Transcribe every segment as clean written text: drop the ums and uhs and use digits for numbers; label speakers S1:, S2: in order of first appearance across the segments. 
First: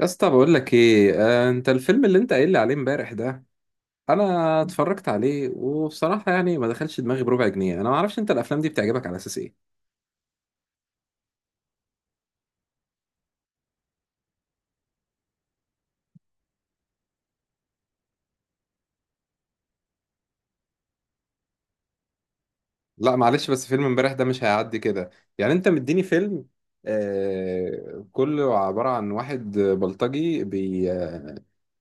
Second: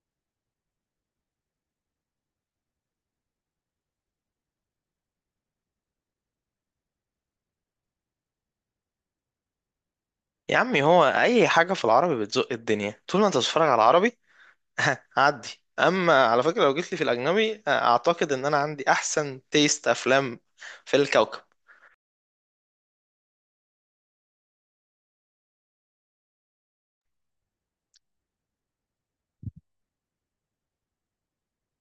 S1: يا اسطى، بقول لك ايه؟ انت الفيلم اللي انت قايل لي عليه امبارح ده، انا اتفرجت عليه وبصراحه يعني ما دخلش دماغي بربع جنيه. انا ما اعرفش انت الافلام دي بتعجبك على اساس ايه؟
S2: يا عمي هو اي حاجه في العربي بتزق الدنيا طول ما انت بتتفرج على العربي. هعدي. اما على فكره، لو جيت لي في الاجنبي، اعتقد ان انا عندي احسن تيست افلام في الكوكب.
S1: لا، معلش، بس فيلم امبارح ده مش هيعدي كده. يعني انت مديني فيلم، آه، كله عباره عن واحد بلطجي، بي آه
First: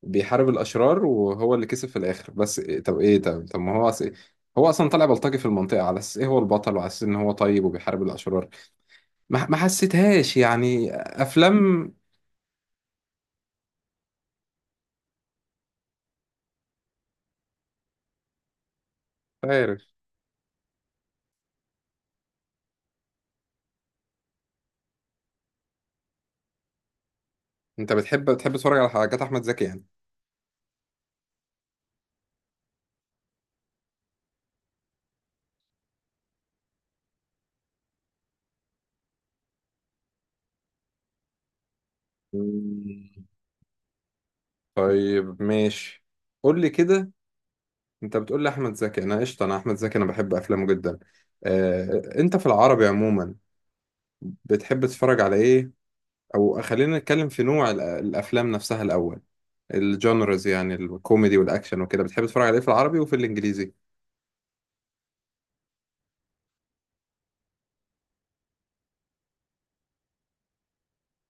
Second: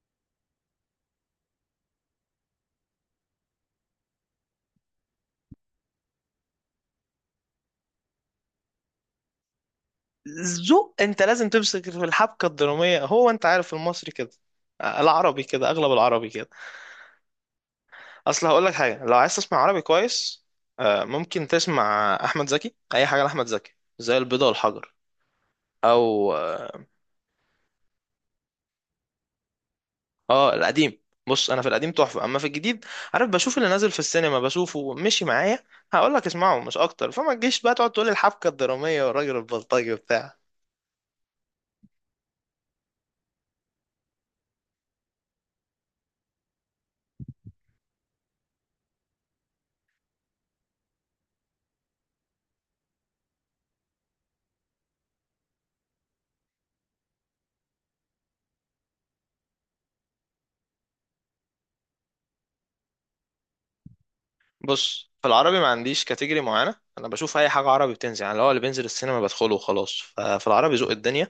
S1: بيحارب الاشرار وهو اللي كسب في الاخر. بس إيه- طب ايه طب طب ما هو أص... هو اصلا طالع بلطجي في المنطقه على اساس ايه هو البطل وعلى اساس ان هو طيب وبيحارب الاشرار. ما حسيتهاش يعني
S2: ذوق، انت لازم تمسك
S1: افلام.
S2: في الحبكه الدراميه، هو انت عارف المصري كده، العربي كده، اغلب العربي كده. اصل هقول لك حاجه، لو عايز تسمع عربي
S1: عارف؟
S2: كويس، ممكن تسمع احمد زكي، اي حاجه لاحمد زكي زي البيضه والحجر، او
S1: انت بتحب تتفرج على حاجات احمد زكي يعني.
S2: اه، القديم. بص، انا في القديم تحفه، اما في الجديد، عارف، بشوف اللي نازل في السينما بشوفه مشي معايا. هقول لك اسمعه مش اكتر، فما تجيش بقى تقعد تقول لي الحبكه الدراميه والراجل البلطجي وبتاع.
S1: مم. طيب، ماشي، قول لي كده. انت بتقول لي احمد زكي؟ انا قشطه، انا احمد زكي، انا بحب افلامه جدا. انت في العربي عموما بتحب تتفرج على ايه؟ او خلينا نتكلم في نوع الافلام نفسها الاول. الجانرز يعني الكوميدي والاكشن وكده، بتحب تتفرج على ايه في العربي وفي الانجليزي؟
S2: بص، في العربي ما عنديش كاتيجوري معينه، انا بشوف اي حاجه عربي بتنزل، يعني اللي هو اللي بينزل السينما بدخله وخلاص، ففي العربي ذوق الدنيا.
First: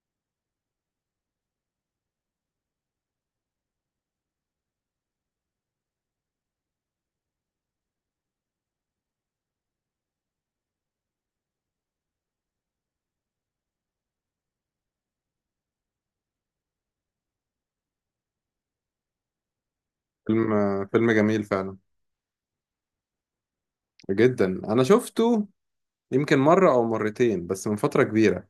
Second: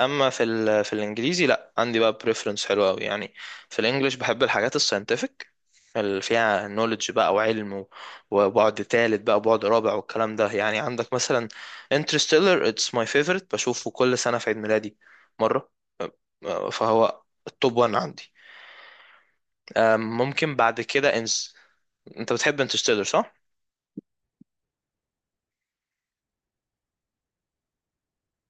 S2: اما في الانجليزي لا، عندي بقى بريفرنس حلو قوي يعني. في الانجليش بحب الحاجات الساينتفك اللي فيها نوليدج بقى وعلم وبعد تالت بقى وبعد رابع والكلام ده، يعني عندك مثلا انترستيلر. اتس ماي فيفورت، بشوفه كل سنة في عيد ميلادي مرة. فهو التوب 1 عندي.
S1: فيلم.
S2: ممكن بعد
S1: فيلم
S2: كده
S1: جميل
S2: انس.
S1: فعلا.
S2: انت بتحب انترستيلر صح؟
S1: جدا. انا شفته يمكن مره او مرتين بس من فتره كبيره.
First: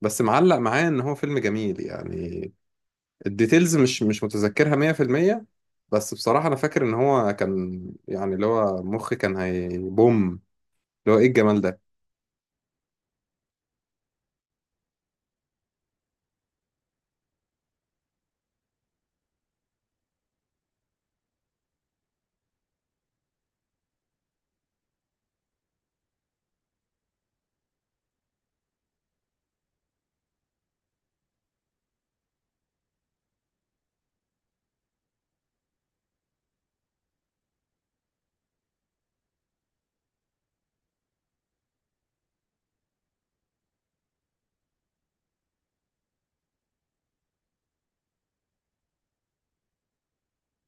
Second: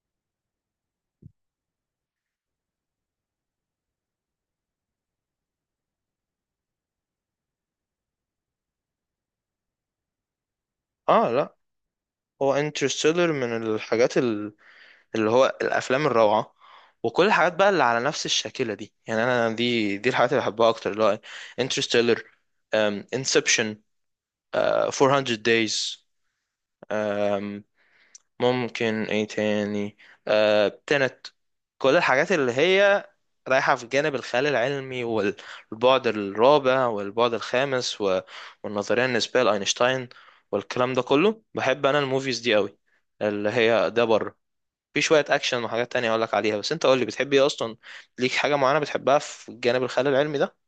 S1: بس معلق معايا ان هو فيلم جميل يعني. الديتيلز مش متذكرها 100%. بس بصراحة أنا فاكر إن هو كان، يعني اللي هو مخي كان هيبوم، اللي هو إيه
S2: اه لا،
S1: الجمال ده.
S2: هو انترستيلر من الحاجات اللي هو الافلام الروعه، وكل الحاجات بقى اللي على نفس الشاكله دي، يعني انا دي الحاجات اللي بحبها اكتر، اللي هو انترستيلر، انسبشن، 400 دايز، ممكن ايه تاني، تنت، كل الحاجات اللي هي رايحة في جانب الخيال العلمي والبعد الرابع والبعد الخامس والنظرية النسبية لأينشتاين والكلام ده كله. بحب أنا الموفيز دي قوي، اللي هي ده بره. في شوية أكشن وحاجات تانية أقولك عليها، بس أنت قولي بتحب إيه أصلا، ليك حاجة معينة بتحبها في الجانب الخيال العلمي ده؟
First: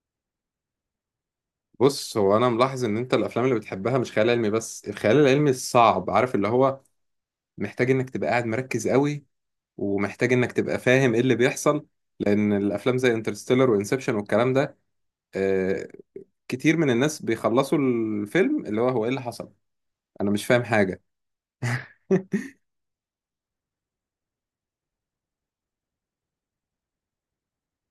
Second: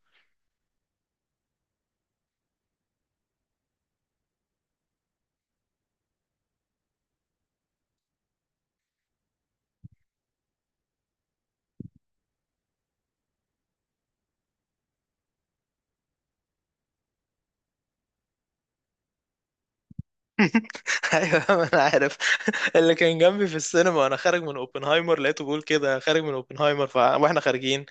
S1: بص، هو أنا ملاحظ إن أنت الأفلام اللي بتحبها مش خيال علمي، بس الخيال العلمي الصعب، عارف، اللي هو محتاج إنك تبقى قاعد مركز قوي ومحتاج إنك تبقى فاهم إيه اللي بيحصل. لأن الأفلام زي انترستيلر وإنسبشن والكلام ده، آه كتير من الناس بيخلصوا الفيلم اللي هو إيه اللي حصل؟ أنا مش فاهم حاجة.
S2: ايوه، ما انا عارف. اللي كان جنبي في السينما وانا خارج من اوبنهايمر، لقيته بيقول كده خارج من اوبنهايمر واحنا خارجين،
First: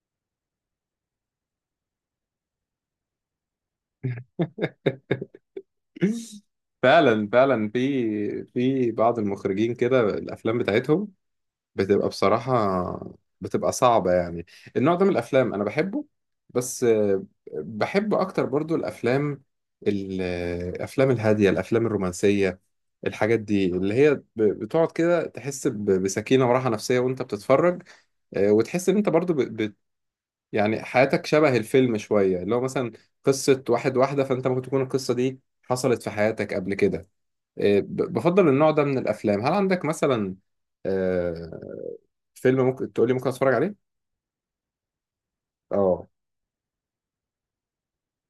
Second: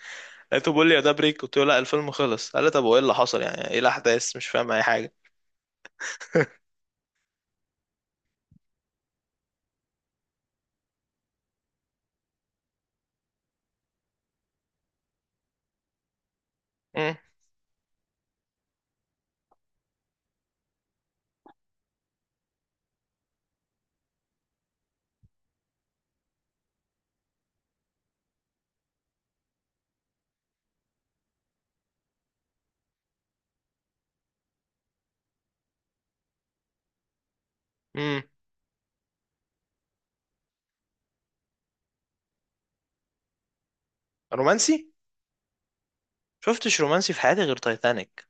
S2: لقيته بيقول لي يا ده بريك، قلت له لا الفيلم خلص، قال لي طب وايه اللي حصل، يعني ايه الاحداث، مش فاهم اي حاجه.
S1: فعلا فعلا، في بعض المخرجين كده الافلام بتاعتهم بتبقى بصراحه بتبقى صعبه يعني. النوع ده من الافلام انا بحبه، بس
S2: امم.
S1: بحب اكتر برضو الافلام الافلام الهاديه، الافلام الرومانسيه، الحاجات دي اللي هي بتقعد كده تحس بسكينه وراحه نفسيه وانت بتتفرج، وتحس ان انت برضو يعني حياتك شبه الفيلم شويه، اللي هو مثلا قصه واحد واحده، فانت ممكن تكون القصه دي حصلت في حياتك قبل كده. إيه،
S2: امم.
S1: بفضل النوع ده من الافلام. هل عندك مثلا آه، فيلم ممكن تقول لي ممكن اتفرج عليه؟
S2: رومانسي؟
S1: اه،
S2: شفتش رومانسي في حياتي غير تايتانيك.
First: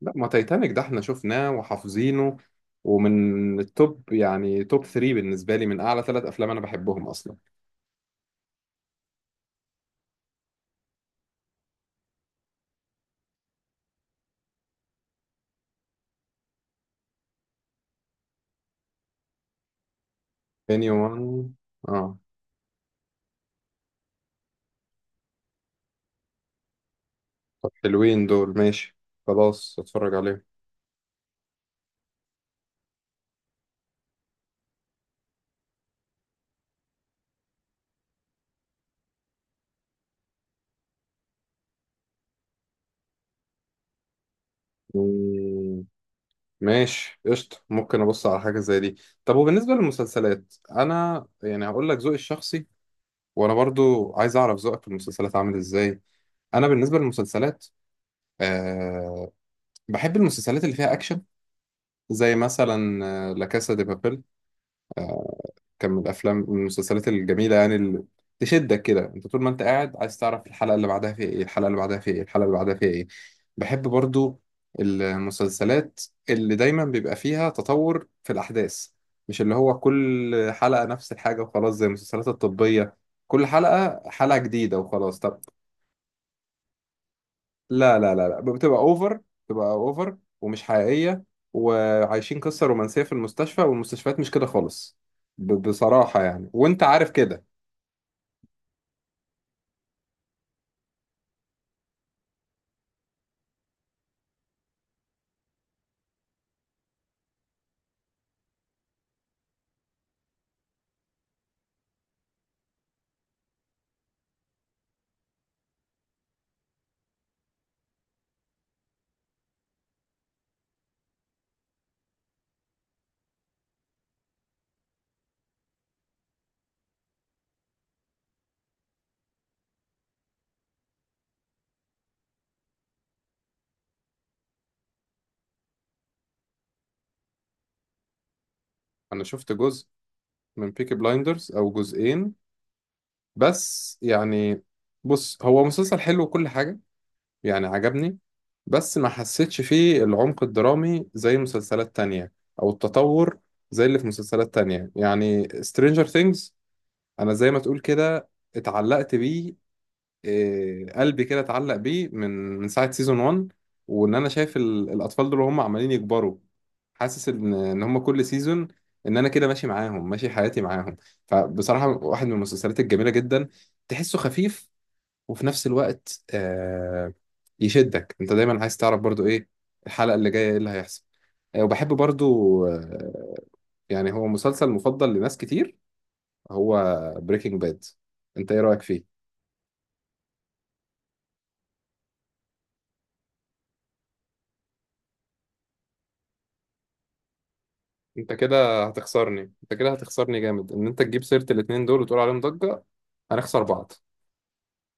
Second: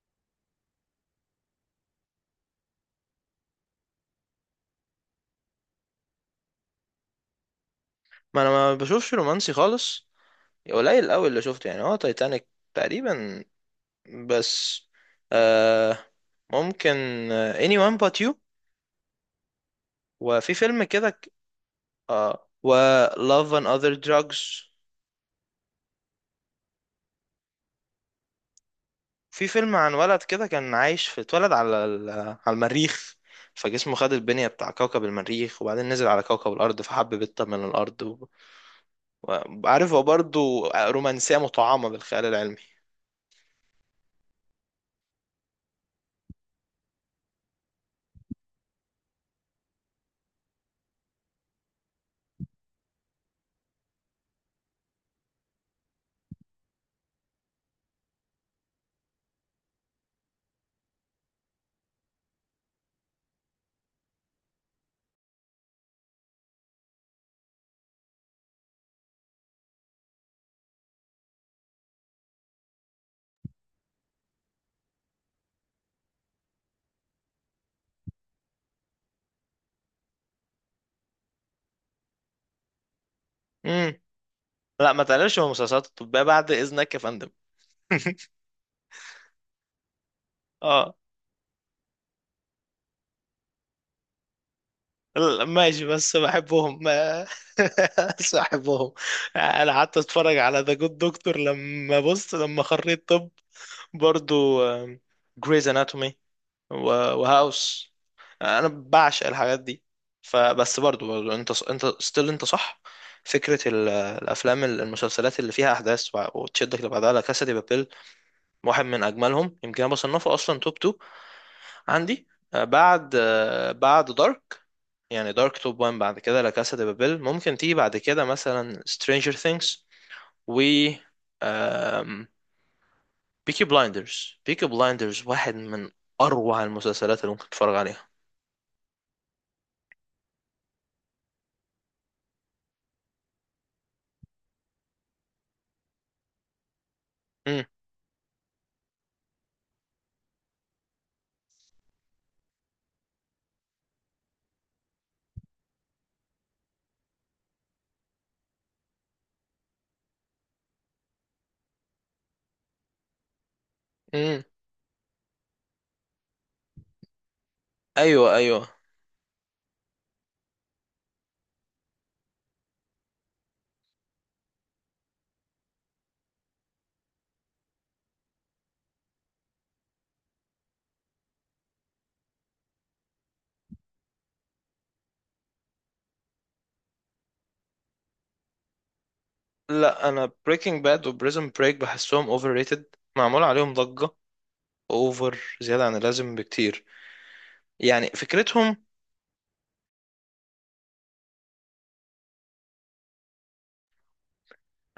S1: لا، ما تايتانيك ده احنا شفناه وحافظينه، ومن التوب يعني توب 3 بالنسبه لي، من اعلى ثلاث افلام انا بحبهم اصلا.
S2: ما انا ما بشوفش رومانسي خالص، قليل قوي اللي شفته، يعني هو تايتانيك تقريبا بس. آه، ممكن، anyone but you، وفي فيلم
S1: اني
S2: كده
S1: وان، اه.
S2: اه، و love and other drugs.
S1: طب حلوين دول، ماشي،
S2: في فيلم
S1: خلاص
S2: عن
S1: اتفرج
S2: ولد
S1: عليهم.
S2: كده كان عايش في اتولد على المريخ، فجسمه خد البنية بتاع كوكب المريخ، وبعدين نزل على كوكب الأرض فحب بنت من الأرض وعارف، هو برضه رومانسية مطعمة بالخيال العلمي.
S1: مم، ماشي، قشطة، ممكن أبص على حاجة زي دي. طب، وبالنسبة للمسلسلات، أنا يعني هقول لك ذوقي الشخصي، وانا برضو عايز اعرف ذوقك في المسلسلات عامل ازاي. انا بالنسبه للمسلسلات، أه، بحب المسلسلات اللي فيها اكشن، زي مثلا لا كاسا دي بابيل. كان من الافلام، من المسلسلات الجميله يعني، اللي تشدك كده، انت طول ما انت قاعد عايز تعرف الحلقه اللي بعدها فيها ايه، الحلقه اللي بعدها فيها ايه، الحلقه اللي بعدها فيها ايه. بحب برضو المسلسلات اللي دايما بيبقى فيها تطور في الاحداث، مش اللي هو كل حلقه نفس الحاجه وخلاص، زي المسلسلات الطبيه، كل
S2: امم.
S1: حلقه حلقه جديده
S2: لا ما
S1: وخلاص.
S2: تقللش
S1: طب.
S2: من المسلسلات الطبية بعد إذنك يا فندم.
S1: لا، لا، لا، لا، بتبقى اوفر. بتبقى اوفر ومش
S2: اه.
S1: حقيقية، وعايشين قصة رومانسية في المستشفى، والمستشفيات مش كده خالص.
S2: لا، ماشي، بس
S1: بصراحة يعني،
S2: بحبهم
S1: وانت عارف كده.
S2: بس بحبهم. انا قعدت اتفرج على ذا جود دكتور لما بص لما خريت طب، برضو جريز اناتومي وهاوس، انا بعشق الحاجات دي. فبس برضو، انت ستيل، انت صح، فكرة الافلام المسلسلات اللي فيها احداث وتشدك لبعضها لا كاسا دي بابيل، واحد من اجملهم، يمكن انا بصنفه اصلا توب 2 عندي. بعد بعد دارك، يعني دارك توب 1، بعد كده لا كاسا دي بابيل، ممكن تيجي بعد كده مثلا سترينجر ثينجز و آم... بيكي بلايندرز، بيكي بلايندرز واحد من اروع المسلسلات اللي ممكن تتفرج عليها.
S1: انا شفت جزء من بيكي بلايندرز او جزئين، بس يعني، بص، هو مسلسل حلو وكل حاجة
S2: امم.
S1: يعني، عجبني. بس ما حسيتش فيه العمق الدرامي زي مسلسلات تانية، او التطور زي اللي في مسلسلات تانية، يعني Stranger Things انا زي ما تقول كده اتعلقت بيه. إيه، قلبي كده اتعلق بيه من ساعة سيزون 1، وان انا
S2: امم.
S1: شايف الاطفال دول وهم عمالين يكبروا، حاسس ان هم كل
S2: ايوه، ايوه.
S1: سيزون، ان انا كده ماشي معاهم، ماشي حياتي معاهم. فبصراحة واحد من المسلسلات الجميلة جدا، تحسه خفيف وفي نفس الوقت يشدك، انت دايما عايز تعرف برضو ايه الحلقة اللي جاية، ايه اللي هيحصل. وبحب برضو يعني هو مسلسل مفضل لناس كتير، هو بريكنج باد. انت ايه رأيك فيه؟
S2: لا، انا بريكنج باد وبريزن بريك بحسهم اوفر ريتد، معمول عليهم ضجة اوفر زيادة عن اللازم بكتير، يعني
S1: انت
S2: فكرتهم،
S1: كده هتخسرني، انت كده هتخسرني جامد ان انت تجيب سيرة الاتنين دول وتقول عليهم ضجة. هنخسر بعض.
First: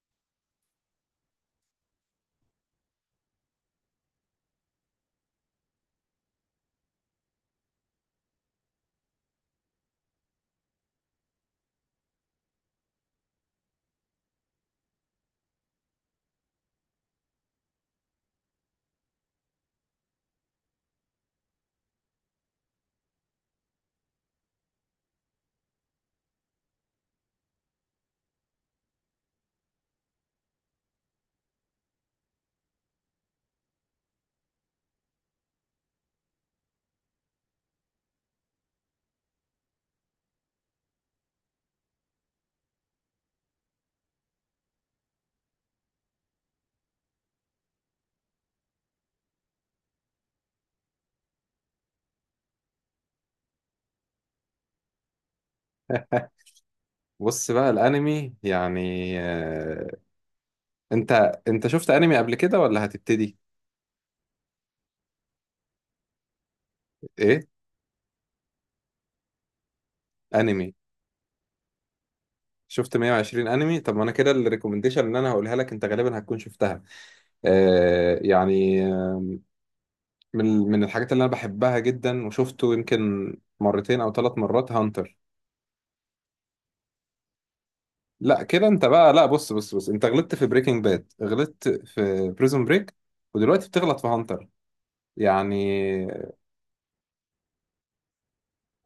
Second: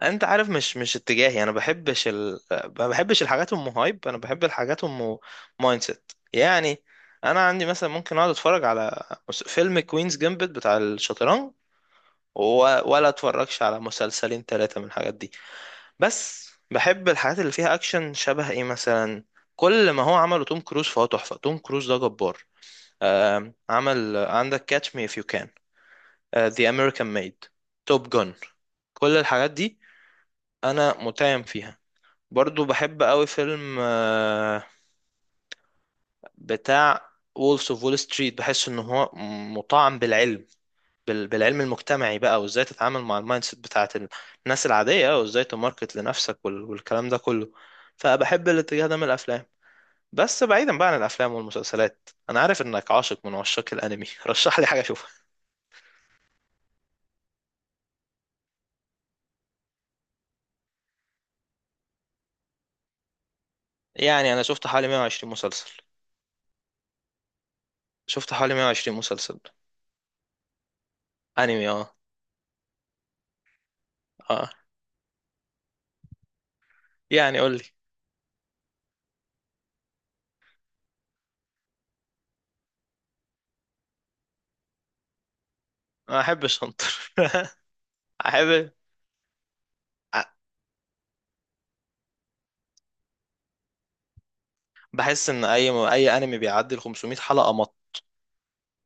S2: انت عارف مش اتجاهي، انا بحبش ال... ما بحبش الحاجات ام هايب، انا بحب الحاجات ام مايند سيت يعني. انا عندي مثلا ممكن اقعد اتفرج على فيلم كوينز جامبت بتاع الشطرنج و... ولا اتفرجش على مسلسلين ثلاثة من الحاجات دي. بس بحب الحاجات اللي فيها اكشن، شبه ايه مثلا، كل ما هو عمله توم كروز فهو تحفة، توم كروز ده جبار. عمل، عندك كاتش مي اف يو كان، ذا امريكان ميد، توب جون، كل الحاجات دي انا متيم فيها. برضو بحب قوي فيلم بتاع وولفز اوف وول ستريت، بحس ان هو مطعم بالعلم، بالعلم المجتمعي بقى، وازاي تتعامل مع المايند سيت بتاعت الناس العادية، وازاي تماركت لنفسك والكلام ده كله. فبحب الاتجاه ده من الافلام. بس بعيدا بقى عن الافلام والمسلسلات، انا عارف انك عاشق من عشاق الانمي. رشح لي حاجة اشوفها.
S1: بص بقى الانمي يعني، انت انت شفت انمي قبل كده ولا هتبتدي؟
S2: يعني انا شفت حوالي 120 مسلسل.
S1: ايه؟
S2: شفت حوالي 120 مسلسل
S1: انمي؟
S2: انمي. اه،
S1: شفت 120 انمي؟ طب ما انا كده
S2: اه،
S1: الريكومنديشن اللي انا هقولها لك انت غالبا هتكون شفتها.
S2: يعني قول لي.
S1: يعني من الحاجات اللي انا بحبها جدا وشفته يمكن مرتين او ثلاث مرات، هانتر.
S2: ما احبش انطر.
S1: لا، كده
S2: احب.
S1: انت بقى! لا، بص بص بص، انت غلطت في بريكنج باد، غلطت في بريزون بريك، ودلوقتي بتغلط في هانتر.
S2: بحس ان
S1: يعني
S2: اي انمي بيعدي ال 500 حلقه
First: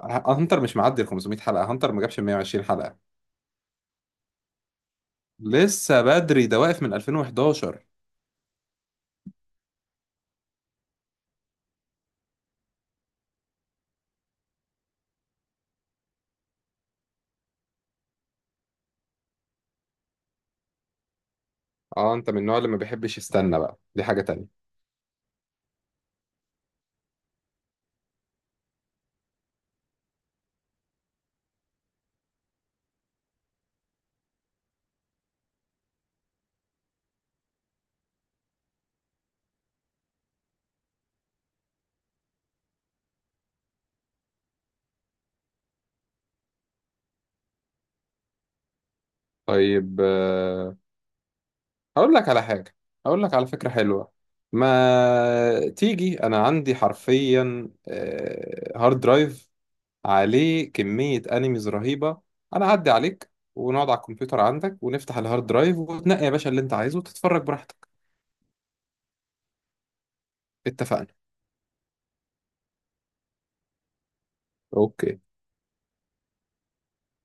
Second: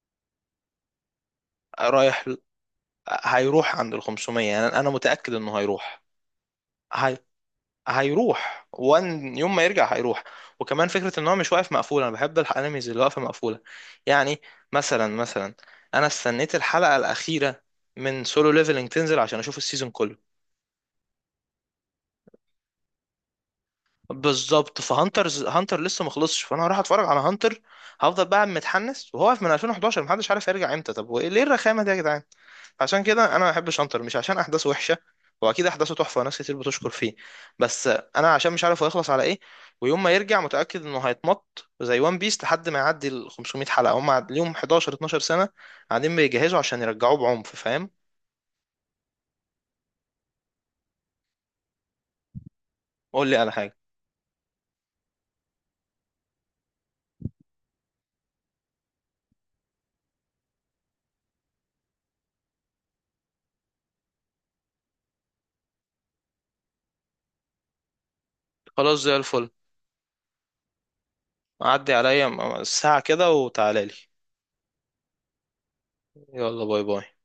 S1: هانتر مش معدي ال 500 حلقة، هانتر ما جابش
S2: رايح،
S1: 120 حلقة،
S2: هيروح عند ال 500، يعني انا متاكد انه هيروح.
S1: لسه بدري، ده واقف من
S2: هي...
S1: 2011.
S2: هيروح، وان يوم ما يرجع هيروح. وكمان فكره ان هو مش واقف مقفول، انا بحب الانميز اللي واقفه مقفوله. يعني مثلا انا استنيت الحلقه الاخيره من سولو ليفلنج تنزل عشان اشوف السيزون كله.
S1: اه، انت من النوع اللي ما بيحبش يستنى بقى، دي حاجة تانية.
S2: بالظبط، فهانترز هانتر لسه مخلصش، فانا هروح اتفرج على هانتر، هفضل بقى متحنس وهو واقف من 2011، محدش عارف يرجع امتى، طب وايه ليه الرخامه دي يا جدعان. عشان كده انا ما بحبش انتر، مش عشان احداثه وحشه، واكيد احداثه تحفه وناس كتير بتشكر فيه، بس انا عشان مش عارف هو هيخلص على ايه، ويوم ما يرجع متاكد انه هيتمط زي وان بيس لحد ما يعدي ال 500 حلقه، هم ليهم 11 12 سنه قاعدين بيجهزوا عشان يرجعوه بعنف، فاهم.
S1: طيب، هقول لك على حاجة، هقول
S2: قول
S1: لك
S2: لي
S1: على
S2: على
S1: فكرة
S2: حاجه.
S1: حلوة. ما تيجي، انا عندي حرفيا هارد درايف عليه كمية انيميز رهيبة. انا اعدي عليك ونقعد على الكمبيوتر عندك ونفتح الهارد درايف وتنقي يا باشا اللي انت عايزه وتتفرج براحتك.
S2: خلاص زي الفل.
S1: اتفقنا.
S2: عدي عليا ساعه كده وتعالى لي.
S1: اوكي.
S2: يلا باي باي.